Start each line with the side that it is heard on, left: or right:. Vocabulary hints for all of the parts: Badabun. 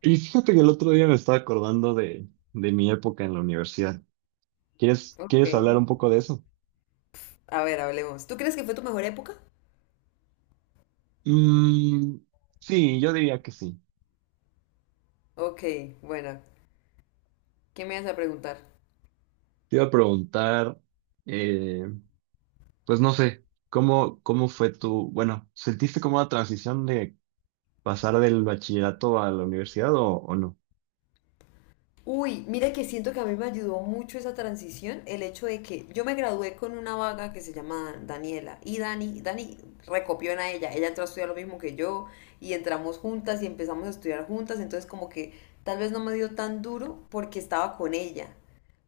right: Y fíjate que el otro día me estaba acordando de mi época en la universidad. ¿Quieres,
left: Ok.
right: quieres hablar un poco de eso?
left: A ver, hablemos. ¿Tú crees que fue tu mejor época?
right: Mm, sí, yo diría que sí.
left: Ok, buena. ¿Qué me vas a preguntar?
right: Te iba a preguntar, eh, pues no sé, ¿cómo fue tu, bueno, ¿sentiste como la transición de pasar del bachillerato a la universidad o no?
left: Uy, mira que siento que a mí me ayudó mucho esa transición, el hecho de que yo me gradué con una vaga que se llama Daniela y Dani recopió en a ella, ella entró a estudiar lo mismo que yo y entramos juntas y empezamos a estudiar juntas, entonces como que tal vez no me dio tan duro porque estaba con ella.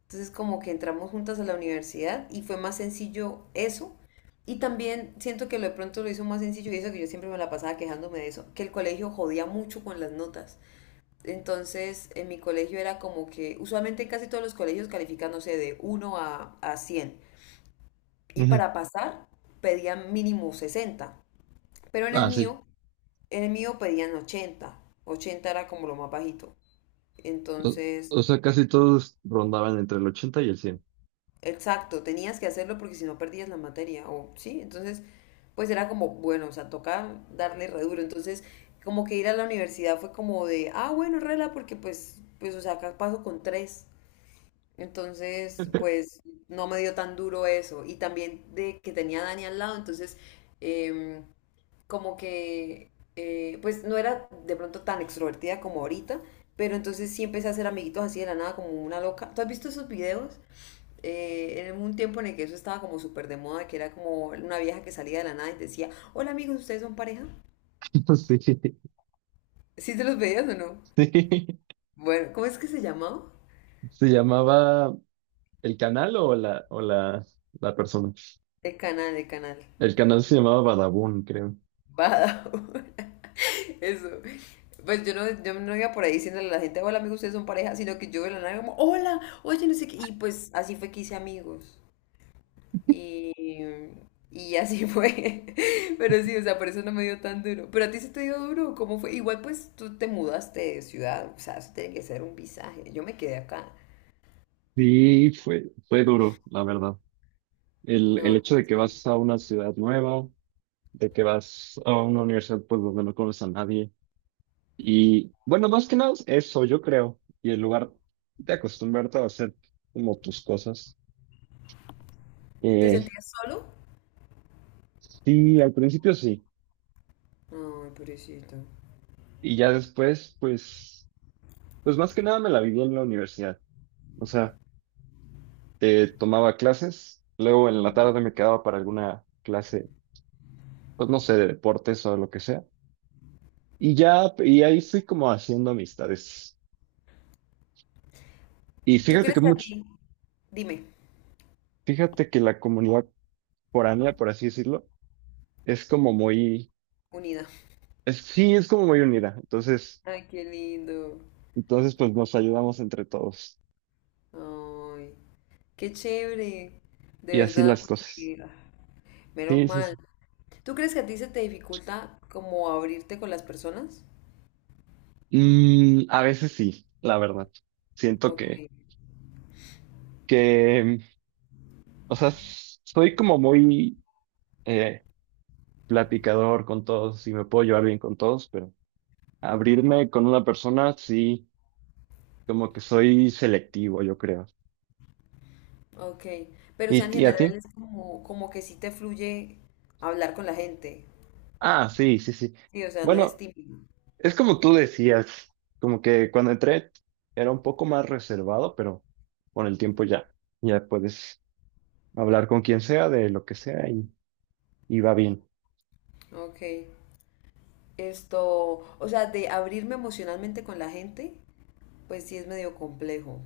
left: Entonces como que entramos juntas a la universidad y fue más sencillo eso. Y también siento que lo de pronto lo hizo más sencillo y eso que yo siempre me la pasaba quejándome de eso, que el colegio jodía mucho con las notas. Entonces en mi colegio era como que usualmente en casi todos los colegios califican, no sé, de 1 a 100. Y
right: Ujú.
left: para pasar pedían mínimo 60. Pero en el
right: Ah, sí.
left: mío, en el mío pedían 80. 80 era como lo más bajito.
right: O,
left: Entonces
right: o sea, casi todos rondaban entre el ochenta y el cien.
left: exacto, tenías que hacerlo porque si no perdías la materia, o sí, entonces, pues era como, bueno, o sea, toca darle re duro, entonces, como que ir a la universidad fue como de, ah, bueno, rela, porque pues, o sea, acá paso con tres, entonces, pues, no me dio tan duro eso, y también de que tenía a Dani al lado, entonces, em, como que, pues, no era de pronto tan extrovertida como ahorita, pero entonces sí empecé a hacer amiguitos así de la nada, como una loca. ¿Tú has visto esos videos? En un tiempo en el que eso estaba como súper de moda, que era como una vieja que salía de la nada y decía, hola amigos, ¿ustedes son pareja?
right: Sí, sí.
left: ¿Sí te los veías o no? Bueno, ¿cómo es que se llamaba?
right: ¿Se llamaba el canal o la persona?
left: El canal, el canal.
right: El canal se llamaba Badabun, creo.
left: Badajoz. Eso. Pues yo no, yo no iba por ahí diciéndole a la gente, hola amigos, ustedes son pareja, sino que yo de la nada como, hola, oye, no sé qué. Y pues así fue que hice amigos. Y, y así fue. Pero sí, o sea, por eso no me dio tan duro. Pero a ti sí te dio duro, ¿cómo fue? Igual pues tú te mudaste de ciudad, o sea, eso tiene que ser un visaje. Yo me quedé acá.
right: Sí fue, fue duro, la verdad. El
left: No,
right: hecho
left: qué
right: de que
left: triste.
right: vas a una ciudad nueva, de que vas a una universidad pues donde no conoces a nadie. Y bueno, más que nada eso, yo creo. Y el lugar de acostumbrarte a hacer como tus cosas.
left: ¿Te
right: Eh,
left: sentías solo?
right: sí, al principio sí.
left: Ay, pobrecito.
right: Y ya después, pues, pues más que nada me la viví en la universidad. O sea, tomaba clases, luego en la tarde me quedaba para alguna clase pues no sé, de deportes o lo que sea. Y ya, y ahí fui como haciendo amistades. Y
left: ¿Tú
right: fíjate
left: crees
right: que
left: que a
right: mucho,
left: ti? Dime,
right: fíjate que la comunidad foránea, por así decirlo, es como muy,
left: unida.
right: es, sí, es como muy unida.
left: Ay, qué lindo.
right: Entonces pues nos ayudamos entre todos.
left: Ay, qué chévere.
right: Y
left: De
right: así
left: verdad,
right: las cosas.
left: porque ah, menos
right: Sí, sí,
left: mal.
right: sí.
left: ¿Tú crees que a ti se te dificulta como abrirte con las personas?
right: Mm, a veces sí, la verdad. Siento
left: Ok.
right: que, o sea, s- soy como muy eh, platicador con todos y me puedo llevar bien con todos, pero abrirme con una persona, sí. Como que soy selectivo, yo creo.
left: Ok, pero o sea, en
right: Y a
left: general
right: ti?
left: es como, como que sí te fluye hablar con la gente.
right: Ah, sí, sí, sí.
left: Sí, o sea, no eres
right: Bueno,
left: tímido.
right: es como tú decías, como que cuando entré era un poco más reservado, pero con el tiempo ya, ya puedes hablar con quien sea de lo que sea y va bien.
left: Ok, esto, o sea, de abrirme emocionalmente con la gente, pues sí es medio complejo,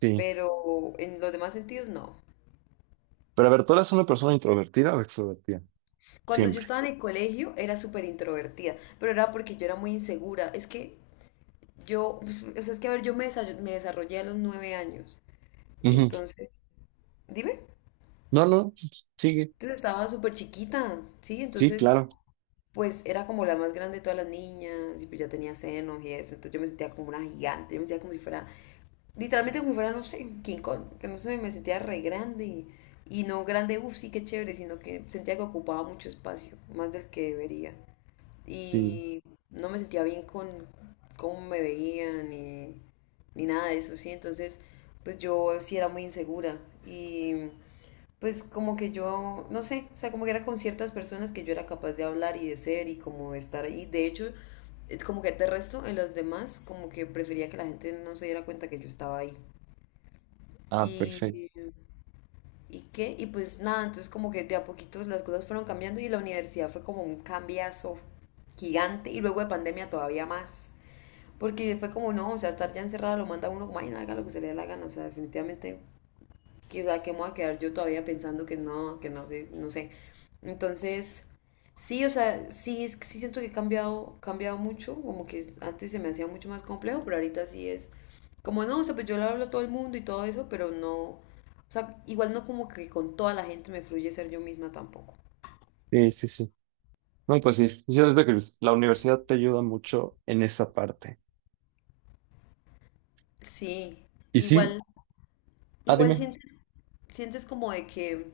right: Sí.
left: pero en los demás sentidos no.
right: Pero a ver, ¿tú eres una persona introvertida o extrovertida?
left: Cuando yo
right: Siempre.
left: estaba en el colegio era súper introvertida, pero era porque yo era muy insegura. Es que yo, pues, o sea, es que a ver, me desarrollé a los 9 años.
right: Ujú.
left: Entonces, dime,
right: No, no, sigue.
left: entonces estaba súper chiquita, ¿sí?
right: Sí,
left: Entonces
right: claro.
left: pues era como la más grande de todas las niñas y pues ya tenía senos y eso, entonces yo me sentía como una gigante, yo me sentía como si fuera, literalmente como si fuera, no sé, King Kong, que no sé, me sentía re grande y no grande, uff, sí, qué chévere, sino que sentía que ocupaba mucho espacio, más del que debería.
right: Sí.
left: Y no me sentía bien con cómo me veían ni nada de eso, sí, entonces pues yo sí era muy insegura y pues como que yo, no sé, o sea, como que era con ciertas personas que yo era capaz de hablar y de ser y como de estar ahí. De hecho, es como que de resto, en las demás, como que prefería que la gente no se diera cuenta que yo estaba ahí.
right: Ah, perfecto.
left: Y, ¿y qué? Y pues nada, entonces como que de a poquitos las cosas fueron cambiando y la universidad fue como un cambiazo gigante y luego de pandemia todavía más. Porque fue como, no, o sea, estar ya encerrada lo manda a uno como, ay, no, haga lo que se le dé la gana, o sea, definitivamente quizá que me voy a quedar yo todavía pensando que no sé, no sé. Entonces, sí, o sea, sí, sí siento que he cambiado, cambiado mucho, como que antes se me hacía mucho más complejo, pero ahorita sí es como no, o sea, pues yo le hablo a todo el mundo y todo eso, pero no, o sea, igual no como que con toda la gente me fluye ser yo misma tampoco.
right: Sí, sí, sí. No, pues sí. Yo creo que la universidad te ayuda mucho en esa parte.
left: Sí,
right: Y sí,
left: igual,
right: ah,
left: igual
right: dime.
left: sientes como de que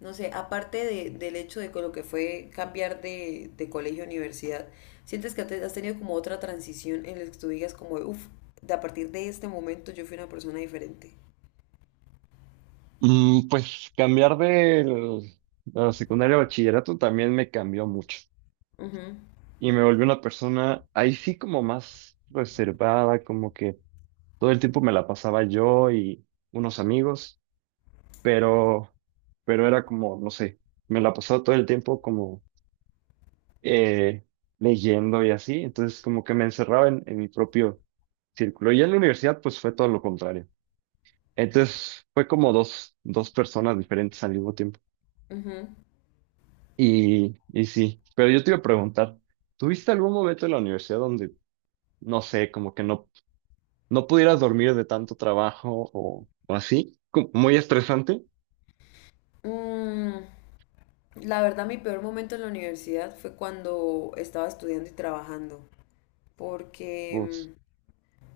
left: no sé, aparte del hecho de con lo que fue cambiar de colegio a universidad, ¿sientes que has tenido como otra transición en la que tú digas como, uff, de a partir de este momento yo fui una persona diferente?
right: Mm, pues cambiar del, de la secundaria a bachillerato también me cambió mucho
left: Ujú,
right: y me volví una persona ahí sí como más reservada, como que todo el tiempo me la pasaba yo y unos amigos, pero, pero era como, no sé, me la pasaba todo el tiempo como eh, leyendo y así, entonces como que me encerraba en mi propio círculo y en la universidad pues fue todo lo contrario. Entonces fue como dos personas diferentes al mismo tiempo.
left: ujú.
right: Y sí, pero yo te iba a preguntar, ¿tuviste algún momento en la universidad donde, no sé, como que no pudieras dormir de tanto trabajo o así? Como muy estresante.
left: Mm, la verdad, mi peor momento en la universidad fue cuando estaba estudiando y trabajando,
right: Uf,
left: porque mm,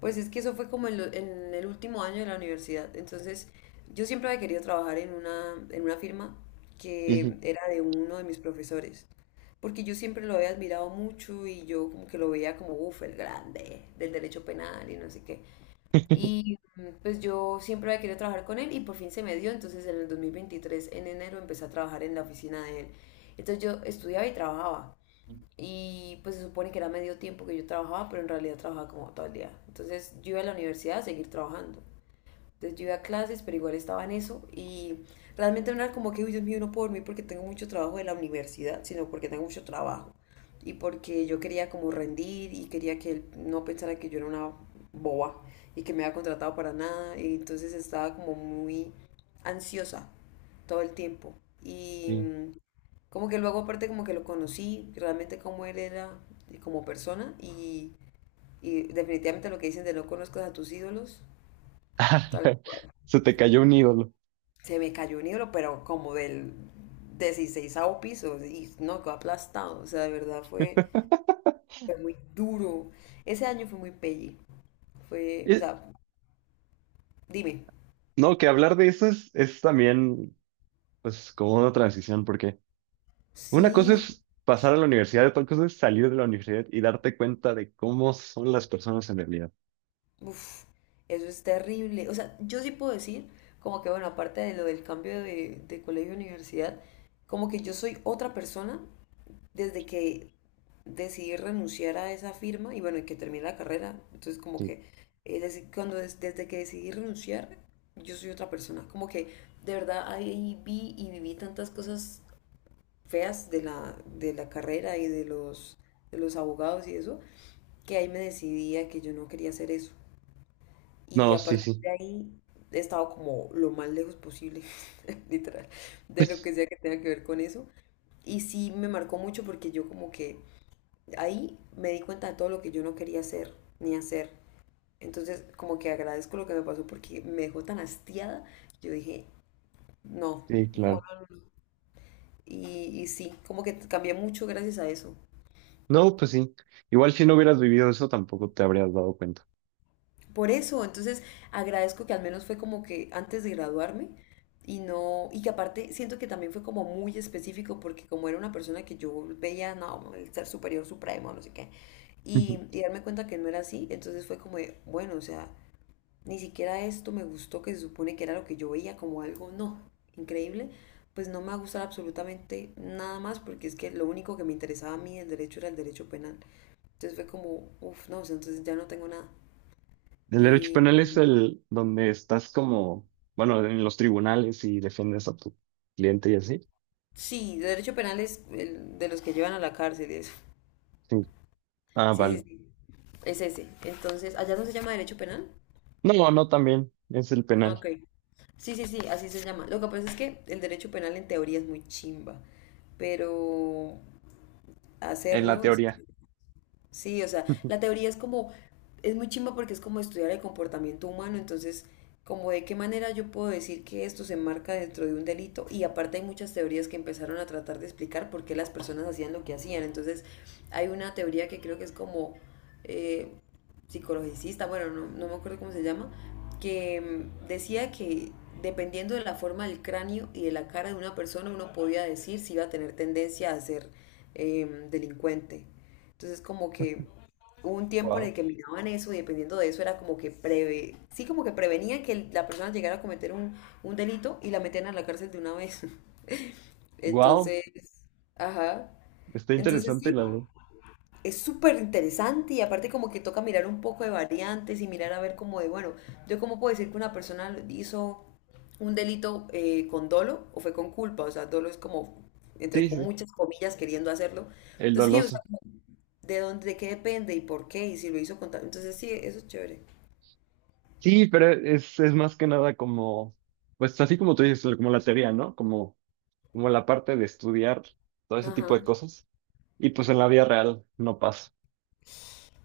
left: pues es que eso fue como en el último año de la universidad. Entonces, yo siempre había querido trabajar en una firma que
right: ujú,
left: era de uno de mis profesores. Porque yo siempre lo había admirado mucho y yo como que lo veía como, uff, el grande del derecho penal y no sé qué. Y pues yo siempre había querido trabajar con él y por fin se me dio. Entonces en el 2023, en enero, empecé a trabajar en la oficina de él. Entonces yo estudiaba y trabajaba. Y pues se supone que era medio tiempo que yo trabajaba, pero en realidad trabajaba como todo el día. Entonces yo iba a la universidad a seguir trabajando. Entonces yo iba a clases, pero igual estaba en eso y realmente no era como que, uy, Dios mío, no puedo dormir porque tengo mucho trabajo de la universidad, sino porque tengo mucho trabajo y porque yo quería como rendir y quería que él no pensara que yo era una boba y que me había contratado para nada y entonces estaba como muy ansiosa todo el tiempo y
right: sí.
left: como que luego aparte como que lo conocí realmente como él era como persona y definitivamente lo que dicen de no conozcas a tus ídolos, tal
right: Se te cayó un ídolo.
left: se me cayó un hilo, pero como del 16 piso, y no, quedó aplastado, o sea, de verdad fue muy duro. Ese año fue muy pelli, fue, o
right: Eh,
left: sea, dime,
right: no, que hablar de eso es también, pues, como una transición, porque una cosa
left: sí,
right: es pasar a la universidad, otra cosa es salir de la universidad y darte cuenta de cómo son las personas en realidad.
left: uf, eso es terrible. O sea, yo sí puedo decir, como que bueno, aparte de lo del cambio de colegio a universidad, como que yo soy otra persona desde que decidí renunciar a esa firma y bueno, y que terminé la carrera. Entonces, como
right: Sí.
left: que desde que decidí renunciar, yo soy otra persona. Como que de verdad ahí vi y viví tantas cosas feas de la carrera y de los abogados y eso, que ahí me decidí a que yo no quería hacer eso. Y
right: No,
left: a
right: sí,
left: partir
right: sí.
left: de ahí he estado como lo más lejos posible, literal, de lo que sea que tenga que ver con eso. Y sí me marcó mucho porque yo como que ahí me di cuenta de todo lo que yo no quería hacer ni hacer. Entonces como que agradezco lo que me pasó porque me dejó tan hastiada. Yo dije, no.
right: Sí,
left: Como
right: claro.
left: no. y, y sí, como que cambié mucho gracias a eso.
right: No, pues sí. Igual si no hubieras vivido eso, tampoco te habrías dado cuenta.
left: Por eso, entonces agradezco que al menos fue como que antes de graduarme y no, y que aparte siento que también fue como muy específico porque como era una persona que yo veía, no, el ser superior supremo, no sé qué, y, y darme cuenta que no era así, entonces fue como de, bueno, o sea, ni siquiera esto me gustó, que se supone que era lo que yo veía como algo, no, increíble, pues no me va a gustar absolutamente nada más porque es que lo único que me interesaba a mí del derecho era el derecho penal. Entonces fue como, uff, no, o sea, entonces ya no tengo nada.
right: El derecho penal es el donde estás como, bueno, en los tribunales y defiendes a tu cliente y así.
left: Sí, derecho penal es el de los que llevan a la cárcel y eso.
right: Sí. Ah,
left: Sí, sí,
right: vale.
left: sí. Es ese. Entonces, ¿allá no se llama derecho penal?
right: No, no, también es el
left: Ah,
right: penal,
left: Ok. Sí, sí, sí, así se llama. Lo que pasa es que el derecho penal en teoría es muy chimba, pero
right: en la
left: hacerlo es
right: teoría.
left: sí, o sea, la teoría es como, es muy chimba porque es como estudiar el comportamiento humano, entonces, como de qué manera yo puedo decir que esto se enmarca dentro de un delito. Y aparte hay muchas teorías que empezaron a tratar de explicar por qué las personas hacían lo que hacían. Entonces, hay una teoría que creo que es como eh, psicologicista, bueno, no, no me acuerdo cómo se llama, que decía que dependiendo de la forma del cráneo y de la cara de una persona, uno podía decir si iba a tener tendencia a ser delincuente. Entonces como que hubo un tiempo en
right: Wow.
left: el que miraban eso y dependiendo de eso era como que preve, sí como que prevenían que la persona llegara a cometer un delito y la metían a la cárcel de una vez.
right: Wow,
left: Entonces, ajá.
right: está
left: Entonces
right: interesante
left: sí,
right: la verdad.
left: es súper interesante y aparte como que toca mirar un poco de variantes y mirar a ver como de, bueno, yo cómo puedo decir que una persona hizo un delito con dolo o fue con culpa, o sea, dolo es como
right: Sí,
left: entre
right: sí,
left: con
right: sí,
left: muchas comillas queriendo hacerlo.
right: el
left: Entonces, sí, o sea,
right: doloso.
left: de dónde, de qué depende y por qué, y si lo hizo con tal. Entonces sí, eso es chévere.
right: Sí, pero es más que nada como, pues así como tú dices, como la teoría, ¿no? Como, como la parte de estudiar todo ese tipo
left: Ajá.
right: de cosas. Y pues en la vida real no pasa.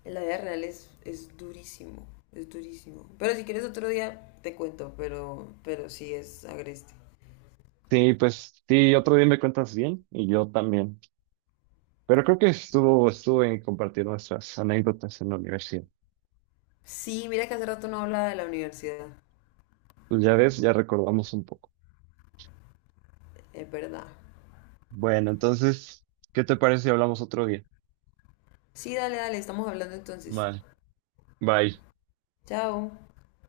left: En la vida real es durísimo, es durísimo. Pero si quieres otro día te cuento, pero sí es agreste.
right: Sí, pues sí, otro día me cuentas bien y yo también. Pero creo que estuvo, estuvo en compartir nuestras anécdotas en la universidad.
left: Sí, mira que hace rato no hablaba de la universidad,
right: Pues ya ves, ya recordamos un poco.
left: es verdad.
right: Bueno, entonces, ¿qué te parece si hablamos otro día?
left: Sí, dale, dale, estamos hablando entonces.
right: Vale, bye.
left: Chao.